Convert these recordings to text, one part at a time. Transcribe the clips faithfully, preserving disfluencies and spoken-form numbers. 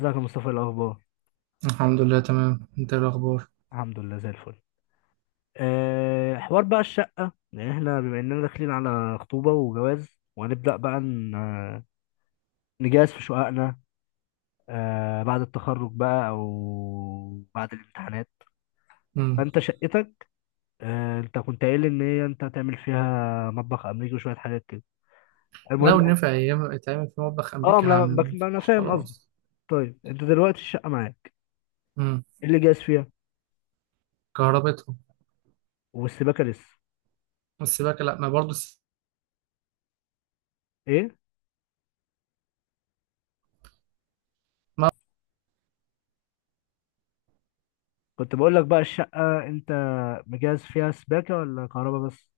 ازيك يا مصطفى؟ إيه الاخبار؟ الحمد لله تمام. انت ايه الاخبار؟ الحمد لله زي الفل. أه حوار بقى الشقه، يعني احنا بما اننا داخلين على خطوبه وجواز، وهنبدا بقى ن- آه، نجهز في شققنا. أه بعد التخرج بقى او بعد الامتحانات. امم فانت شقتك، أه انت كنت قايل ان هي انت هتعمل فيها مطبخ امريكي وشويه حاجات كده. المهم لو يعني- نفع ايام يتعمل في مطبخ اه امريكا ما انا هعمل، ما بك- ما أنا ينفعش فاهم قصدي. خلاص. طيب انت دلوقتي الشقه معاك؟ امم ايه اللي جاهز فيها؟ كهربتهم. والسباكه لسه؟ السباكه، لا ما برضو الس... ايه؟ ما... كنت بقول لك بقى الشقه انت مجهز فيها سباكه ولا كهرباء بس؟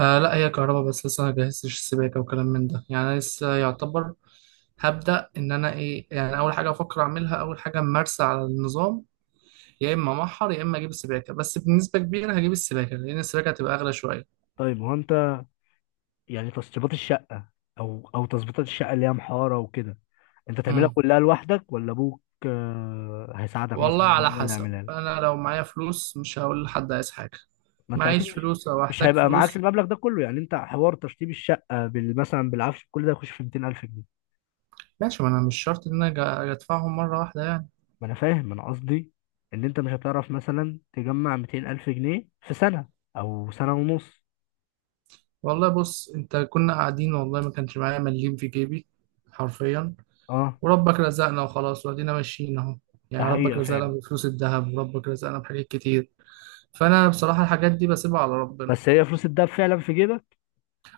آه لا، هي كهرباء بس، لسه ما جهزتش السباكه وكلام من ده. يعني انا لسه يعتبر هبدا. ان انا ايه يعني اول حاجه افكر اعملها، اول حاجه ممارسه على النظام، يا اما محر يا اما اجيب السباكه. بس بنسبه كبيره هجيب السباكه، لان السباكه هتبقى اغلى شويه. طيب هو انت يعني تشطيبات الشقة، او او تظبيطات الشقة اللي هي محارة وكده، انت تعملها امم كلها لوحدك ولا ابوك آه، هيساعدك والله مثلا، أو على هو اللي حسب، يعملها لك؟ انا لو معايا فلوس مش هقول لحد عايز حاجه. ما انت اكيد معيش مش فلوس او مش احتاج هيبقى معاك فلوس. المبلغ ده كله، يعني انت حوار تشطيب الشقة بال مثلا بالعفش كل ده يخش في مئتين ألف جنيه. ماشي، ما انا مش شرط ان انا أج- ادفعهم مره واحده يعني. ما انا فاهم، انا قصدي ان انت مش هتعرف مثلا تجمع مئتين الف جنيه في سنة او سنة ونص. والله بص، انت كنا قاعدين والله ما كانش معايا مليم في جيبي، حرفيا. اه، وربك رزقنا وخلاص، وادينا ماشيين اهو. ده يعني ربك حقيقة رزقنا فعلا. بفلوس الذهب، وربك رزقنا بحاجات كتير. فانا بصراحه الحاجات دي بسيبها على ربنا. بس هي فلوس الدهب فعلا في جيبك؟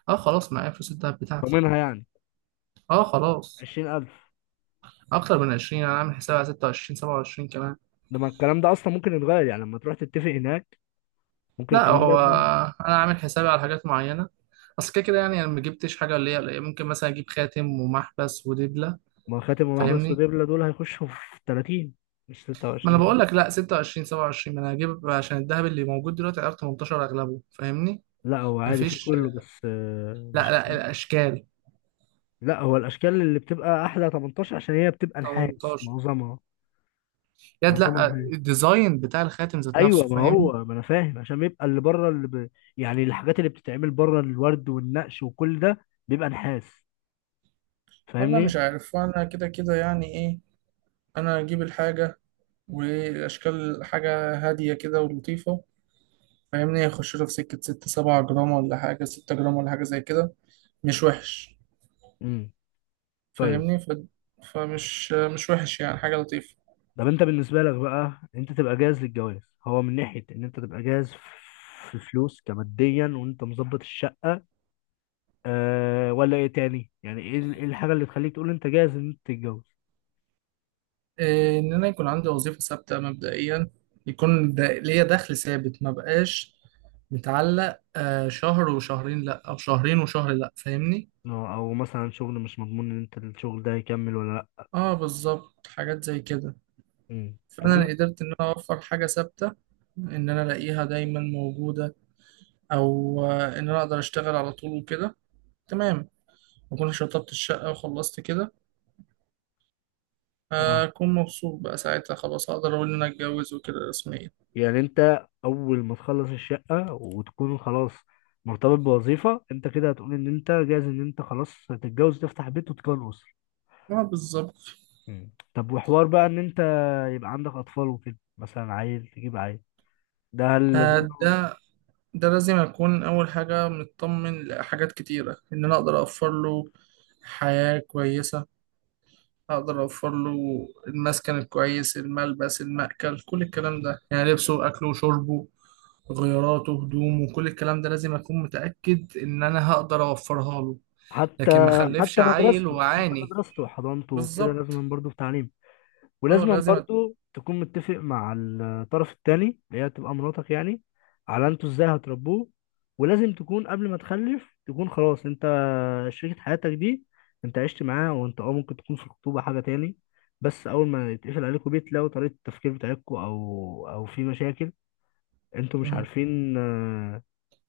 اه خلاص، معايا فلوس الذهب بتاعتي. ضامنها يعني؟ اه خلاص. عشرين ألف؟ اكتر من عشرين. انا عامل حسابي على ست وعشرين سبع وعشرين كمان. لما الكلام ده اصلا ممكن يتغير، يعني لما تروح تتفق هناك ممكن لا الكلام ده هو يتغير. انا عامل حسابي على حاجات معينه، اصل كده كده، يعني انا ما جبتش حاجه اللي هي ممكن مثلا اجيب خاتم ومحبس ودبله. ما هو خاتم ومحبس فاهمني؟ ودبلة دول هيخشوا في تلاتين، مش ما انا ستة وعشرين ساعة. بقول لك لا، ستة وعشرين سبعة وعشرين، ما انا هجيب عشان الذهب اللي موجود دلوقتي، عارف، تمنتاشر اغلبه. فاهمني؟ لا هو عادي في مفيش. كله بس آه، لا مش. لا الاشكال. لا هو الاشكال اللي بتبقى احلى تمنتاشر عشان هي بتبقى نحاس تمنتاشر. معظمها. يد، معظمها لا نحاس. الديزاين بتاع الخاتم ذات ايوه، نفسه، ما فاهمني؟ هو ما انا فاهم عشان بيبقى اللي بره اللي ب... يعني الحاجات اللي بتتعمل بره، الورد والنقش وكل ده بيبقى نحاس. والله فاهمني؟ مش عارف، وانا كده كده يعني ايه، انا اجيب الحاجه والاشكال حاجه هاديه كده ولطيفه، فاهمني؟ يخش له في سكه ستة سبعة جرام، ولا حاجه ستة جرام، ولا حاجه زي كده، مش وحش، امم. طيب، فاهمني ف... فمش، مش وحش، يعني حاجه لطيفه. طب انت بالنسبه لك بقى، انت تبقى جاهز للجواز، هو من ناحيه ان انت تبقى جاهز في فلوس كماديا وانت مظبط الشقه، أه ولا ايه تاني؟ يعني ايه ال- ايه الحاجه اللي تخليك تقول انت جاهز ان انت تتجوز؟ إيه، ان انا يكون عندي وظيفه ثابته مبدئيا، يكون د- ليا دخل ثابت، ما بقاش متعلق آه، شهر وشهرين لا، او شهرين وشهر لا، فاهمني؟ او أو مثلا شغل مش مضمون ان انت الشغل ده هيكمل ولا لا. اه بالظبط، حاجات زي كده. مم. طب فانا انا. أنا قدرت ان انا اوفر حاجه ثابته، ان انا الاقيها دايما موجوده، او آه، ان انا اقدر اشتغل على طول وكده، تمام. اكون شطبت الشقه وخلصت كده، آه، اه، اكون مبسوط. بقى ساعتها خلاص اقدر اقول ان انا اتجوز وكده رسميا. يعني انت اول ما تخلص الشقه وتكون خلاص مرتبط بوظيفه، انت كده هتقول ان انت جاهز ان انت خلاص تتجوز، تفتح بيت وتكون اسره. اه بالظبط. مم. طب، وحوار بقى ان انت يبقى عندك اطفال وكده، مثلا عيل، تجيب عيل، ده هل لازم آه، له- ده ده لازم أكون أول حاجة مطمن لحاجات كتيرة، إن أنا أقدر أوفر له حياة كويسة، أقدر أوفر له المسكن الكويس، الملبس، المأكل، كل الكلام ده، يعني لبسه، أكله، وشربه، غياراته، هدومه، كل الكلام ده لازم أكون متأكد إن أنا هقدر أوفرها له. حتى لكن ما أخلفش حتى عيل مدرسته، حتى وعاني. مدرسته وحضانته وكده، بالظبط. لازم برضه في تعليم. أه ولازم لازم أت... برضه تكون متفق مع الطرف التاني، اللي هي تبقى مراتك يعني، على انتوا ازاي هتربوه. ولازم تكون قبل ما تخلف تكون خلاص انت، شريكة حياتك دي انت عشت معاها. وانت اه ممكن تكون في الخطوبة حاجة تاني، بس اول ما يتقفل عليكم بيت لو طريقة التفكير بتاعتكم او او في مشاكل انتوا مش مم. عارفين آه،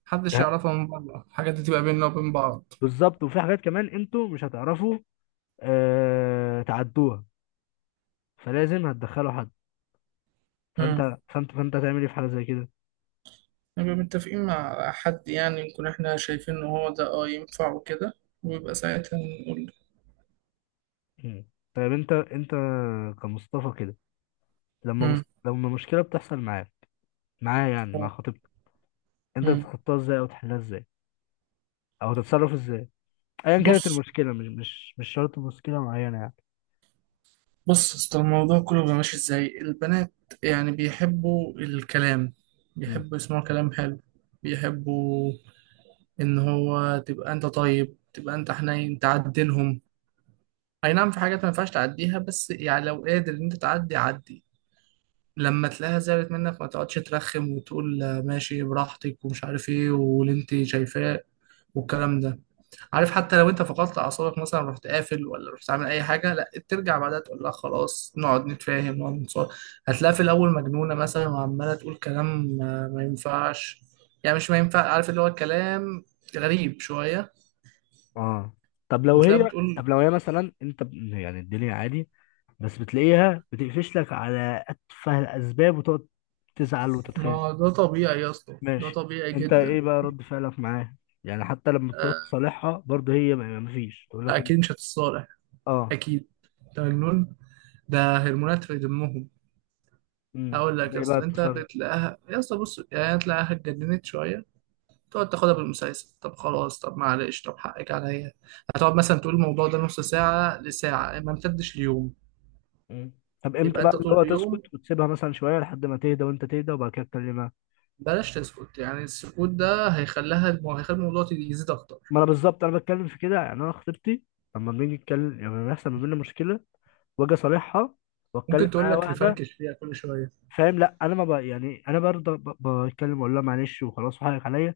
محدش ته- يعرفها من بره، الحاجات دي تبقى بيننا وبين بعض. بالظبط. وفي حاجات كمان انتوا مش هتعرفوا آه، تعدوها، فلازم هتدخلوا حد. فانت فانت فانت هتعمل ايه في حاجه زي كده؟ نبقى متفقين مع حد، يعني نكون احنا شايفين ان هو ده اه ينفع وكده، ويبقى ساعتها نقول. مم. طيب، انت انت كمصطفى كده، لما مص... امم لما مشكله بتحصل معاك، معايا يعني، مع خطيبتك، انت امم تتخطاها ازاي او تحلها ازاي او تتصرف ازاي؟ ايا كانت بص المشكله، مش مش مش شرط مشكله معينه يعني. بص اصل الموضوع كله بيبقى ماشي ازاي. البنات يعني بيحبوا الكلام، مم. بيحبوا يسمعوا كلام حلو، بيحبوا ان هو تبقى انت طيب، تبقى انت حنين، تعدلهم. اي نعم في حاجات ما ينفعش تعديها، بس يعني لو قادر ان انت تعدي، عدي. لما تلاقيها زعلت منك، ما تقعدش ترخم وتقول آه، ماشي براحتك، ومش عارف ايه، واللي انت شايفاه، والكلام ده. عارف، حتى لو انت فقدت اعصابك مثلا، رحت قافل ولا رحت عامل اي حاجه، لا ترجع بعدها تقول لها خلاص نقعد نتفاهم، نقعد نتصالح. هتلاقيها في الاول مجنونه مثلا، وعماله تقول كلام آه، ما ينفعش، يعني مش ما ينفع، عارف، اللي هو كلام غريب شويه. اه. طب لو وتلاقيها هي، بتقول. طب لو هي مثلا انت ب- يعني الدنيا عادي بس بتلاقيها بتقفش لك على أتفه الأسباب وتقعد تزعل وتتخانق. ما ده طبيعي يا اسطى، ده ماشي، طبيعي أنت جدا. إيه بقى رد فعلك معاه؟ يعني حتى لما بتقعد آه، تصالحها برضه هي ما ما فيش تقول لك أنت اكيد مش هتتصالح. آه اكيد. انت مجنون، ده هرمونات في دمهم. امم، هقول طب لك يا إيه بقى اسطى، انت التصرف؟ بتلاقيها يا اسطى، بص يعني تلاقيها اتجننت شويه، تقعد تاخدها بالمسلسل، طب خلاص، طب معلش، طب حقك عليا. هتقعد مثلا تقول الموضوع ده نص ساعه لساعه، ما امتدش اليوم. امم، طب امتى يبقى بقى انت اللي طول هو تسكت اليوم وتسيبها مثلا شويه لحد ما تهدى وانت تهدى وبعد كده تكلمها؟ بلاش تسكت، يعني السكوت ده هيخليها المو... هيخلي الموضوع يزيد اكتر. ما انا بالظبط، انا بتكلم في كده. يعني انا خطيبتي لما بنيجي نتكلم، يعني لما بيحصل ما بيننا مشكله واجي اصالحها واتكلم ممكن تقول معاها، لك واحده. نفركش فيها كل شويه. فاهم؟ لا انا ما ب... يعني انا برضه ب- بتكلم، اقول لها معلش وخلاص وحقك عليا.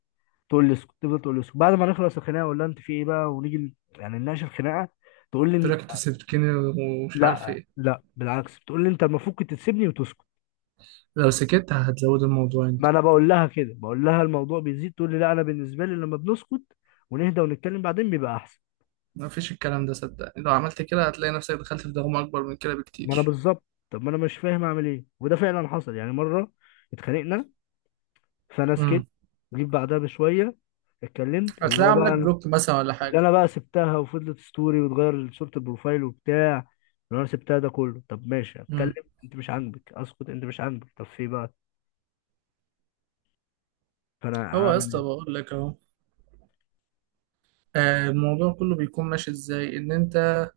تقول لي اسكت، تفضل تقول لي اسكت. بعد ما نخلص الخناقه اقول لها انت في ايه بقى، ونيجي ن- يعني نناقش الخناقه. تقول لي تقول لك انت إن- سبتكني ومش عارف لا ايه. لا، بالعكس، بتقول لي انت المفروض كنت تسيبني وتسكت. لو سكت هتزود الموضوع انت، ما انا بقول لها كده، بقول لها الموضوع بيزيد، تقول لي لا انا بالنسبه لي لما بنسكت ونهدى ونتكلم بعدين بيبقى احسن. ما فيش الكلام ده. صدقني لو عملت كده هتلاقي نفسك دخلت في دوامه اكبر من كده ما انا بكتير، بالظبط. طب ما انا مش فاهم اعمل ايه. وده فعلا حصل يعني مره اتخانقنا، فانا سكت، جيت بعدها بشويه اتكلمت، اللي هتلاقي هو بقى عاملك انا بلوك مثلا ولا حاجة. اللي انا بقى سبتها وفضلت ستوري وتغير صورة البروفايل وبتاع، اللي انا سبتها ده كله. طب ماشي اتكلم، امم. انت مش عاجبك اسكت، انت مش عاجبك، طب في إيه بقى؟ فانا هو يا عامل اسطى ايه؟ بقول لك اهو، آه، الموضوع كله بيكون ماشي ازاي، ان انت،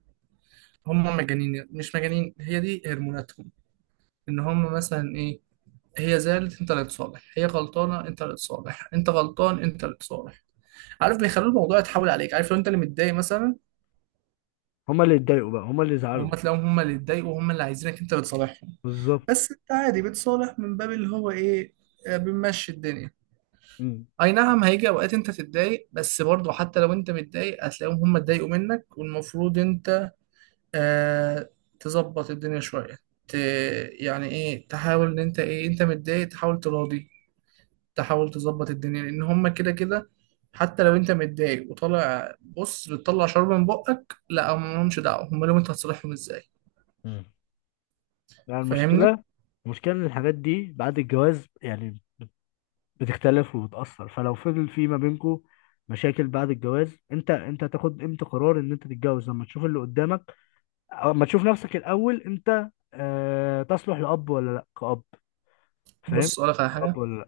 هم مجانين مش مجانين، هي دي هرموناتهم، ان هم مثلا ايه، هي زعلت انت اللي تصالح، هي غلطانه انت اللي تصالح، انت غلطان انت اللي تصالح. عارف، بيخلوا الموضوع يتحول عليك. عارف، لو انت اللي متضايق مثلا، هما اللي اتضايقوا بقى، هما اللي هم زعلوا. تلاقيهم هم اللي اتضايقوا، وهم اللي عايزينك انت اللي تصالحهم. بالظبط. بس انت عادي بتصالح من باب اللي هو ايه، آه، بنمشي الدنيا. امم. اي نعم هيجي اوقات انت تتضايق، بس برضه حتى لو انت متضايق هتلاقيهم هم اتضايقوا منك، والمفروض انت آه تظبط الدنيا شوية. ت... يعني ايه، تحاول ان انت ايه، انت متضايق تحاول تراضي، تحاول تظبط الدنيا، لان هم كده كده. حتى لو انت متضايق وطالع بص بتطلع شرب من بقك، لا هم لهمش دعوة، هم لهم انت هتصالحهم ازاي. مم. يعني فاهمني؟ المشكلة، المشكلة ان الحاجات دي بعد الجواز يعني بتختلف وبتأثر. فلو فضل في ما بينكو مشاكل بعد الجواز، انت انت هتاخد امتى قرار ان انت تتجوز؟ لما تشوف اللي قدامك، او لما تشوف نفسك الاول انت آه تصلح لأب ولا لا كأب؟ فاهم؟ بص اقول لك على حاجة. تقبل؟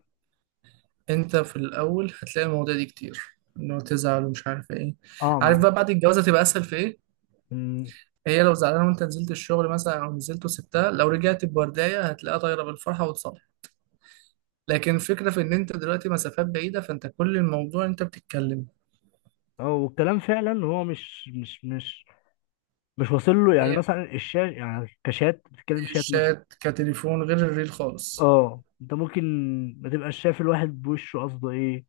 انت في الاول هتلاقي المواضيع دي كتير، انه تزعل ومش عارف ايه. اه، عارف مع بقى بعد الجواز هتبقى اسهل في ايه؟ م- هي لو زعلانه وانت نزلت الشغل مثلا، او نزلت وسبتها، لو رجعت بورديه هتلاقيها طايره بالفرحه وتصالح. لكن الفكره في ان انت دلوقتي مسافات بعيده، فانت كل الموضوع انت بتتكلم. اه، والكلام فعلا هو مش مش مش مش واصل له. يعني هي مثلا الشات، يعني كشات بتتكلم، شات مثلا. الشات كتليفون، غير الريل خالص. اه، انت ممكن ما تبقاش شايف الواحد بوشه قصده ايه،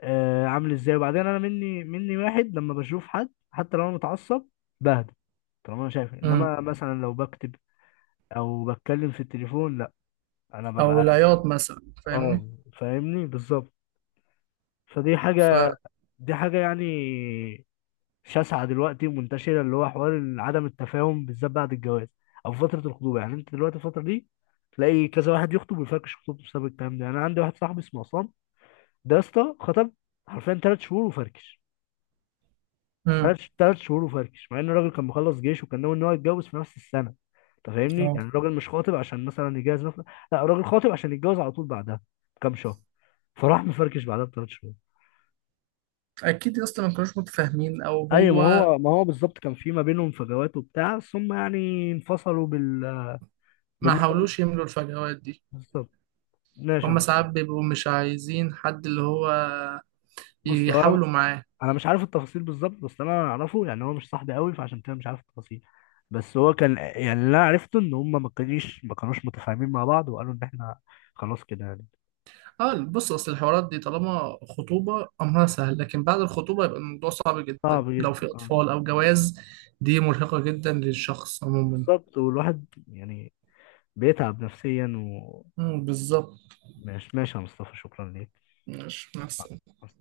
آه عامل ازاي. وبعدين انا، مني مني واحد لما بشوف حد حتى لو انا متعصب بهدى، طالما انا شايف. امم. انما مثلا لو بكتب او بتكلم في التليفون لا، انا او ببقى العياط مثلا، اه. فاهمني؟ فاهمني؟ بالظبط. فدي ف حاجة، دي حاجة يعني شاسعه دلوقتي ومنتشره، اللي هو حوار إن عدم التفاهم بالذات بعد الجواز او فتره الخطوبه. يعني انت دلوقتي الفتره دي تلاقي كذا واحد يخطب ويفركش خطوبته بسبب الكلام ده. يعني انا عندي واحد صاحبي اسمه عصام، ده يا اسطى خطب حرفيا ثلاث شهور وفركش. امم. ثلاث ثلاث شهور وفركش مع ان الراجل كان مخلص جيش وكان ناوي ان هو يتجوز في نفس السنه. انت فاهمني؟ اه يعني الراجل مش خاطب عشان مثلا يجهز نفسه، لا الراجل خاطب عشان يتجوز على طول بعدها بكام شهر، فراح مفركش بعدها بثلاث شهور. اكيد يا اسطى ما كانوش متفاهمين، او ايوه، ما هو هو ما هو بالظبط كان في ما بينهم فجوات وبتاع، ثم يعني انفصلوا بال ما بالمقارنة. حاولوش يملوا الفجوات دي. بالظبط. ماشي يا هما ساعات مصطفى. بيبقوا مش عايزين حد اللي هو بص، هو انا يحاولوا معاه. انا مش عارف التفاصيل بالظبط، بس انا اعرفه يعني، هو مش صاحبي قوي فعشان كده مش عارف التفاصيل. بس هو كان يعني، اللي انا عرفته ان هم ما كانوش ما كانوش متفاهمين مع بعض، وقالوا ان احنا خلاص كده يعني. اه بص، اصل الحوارات دي طالما خطوبه امرها سهل، لكن بعد الخطوبه يبقى الموضوع صعب جدا، صعب لو جدا في آه. اطفال او جواز دي مرهقه جدا للشخص عموما. بالظبط. والواحد يعني بيتعب نفسيا. مم، بالظبط. وماشي ماشي يا مصطفى، شكرا ماشي مع السلامة. ليك.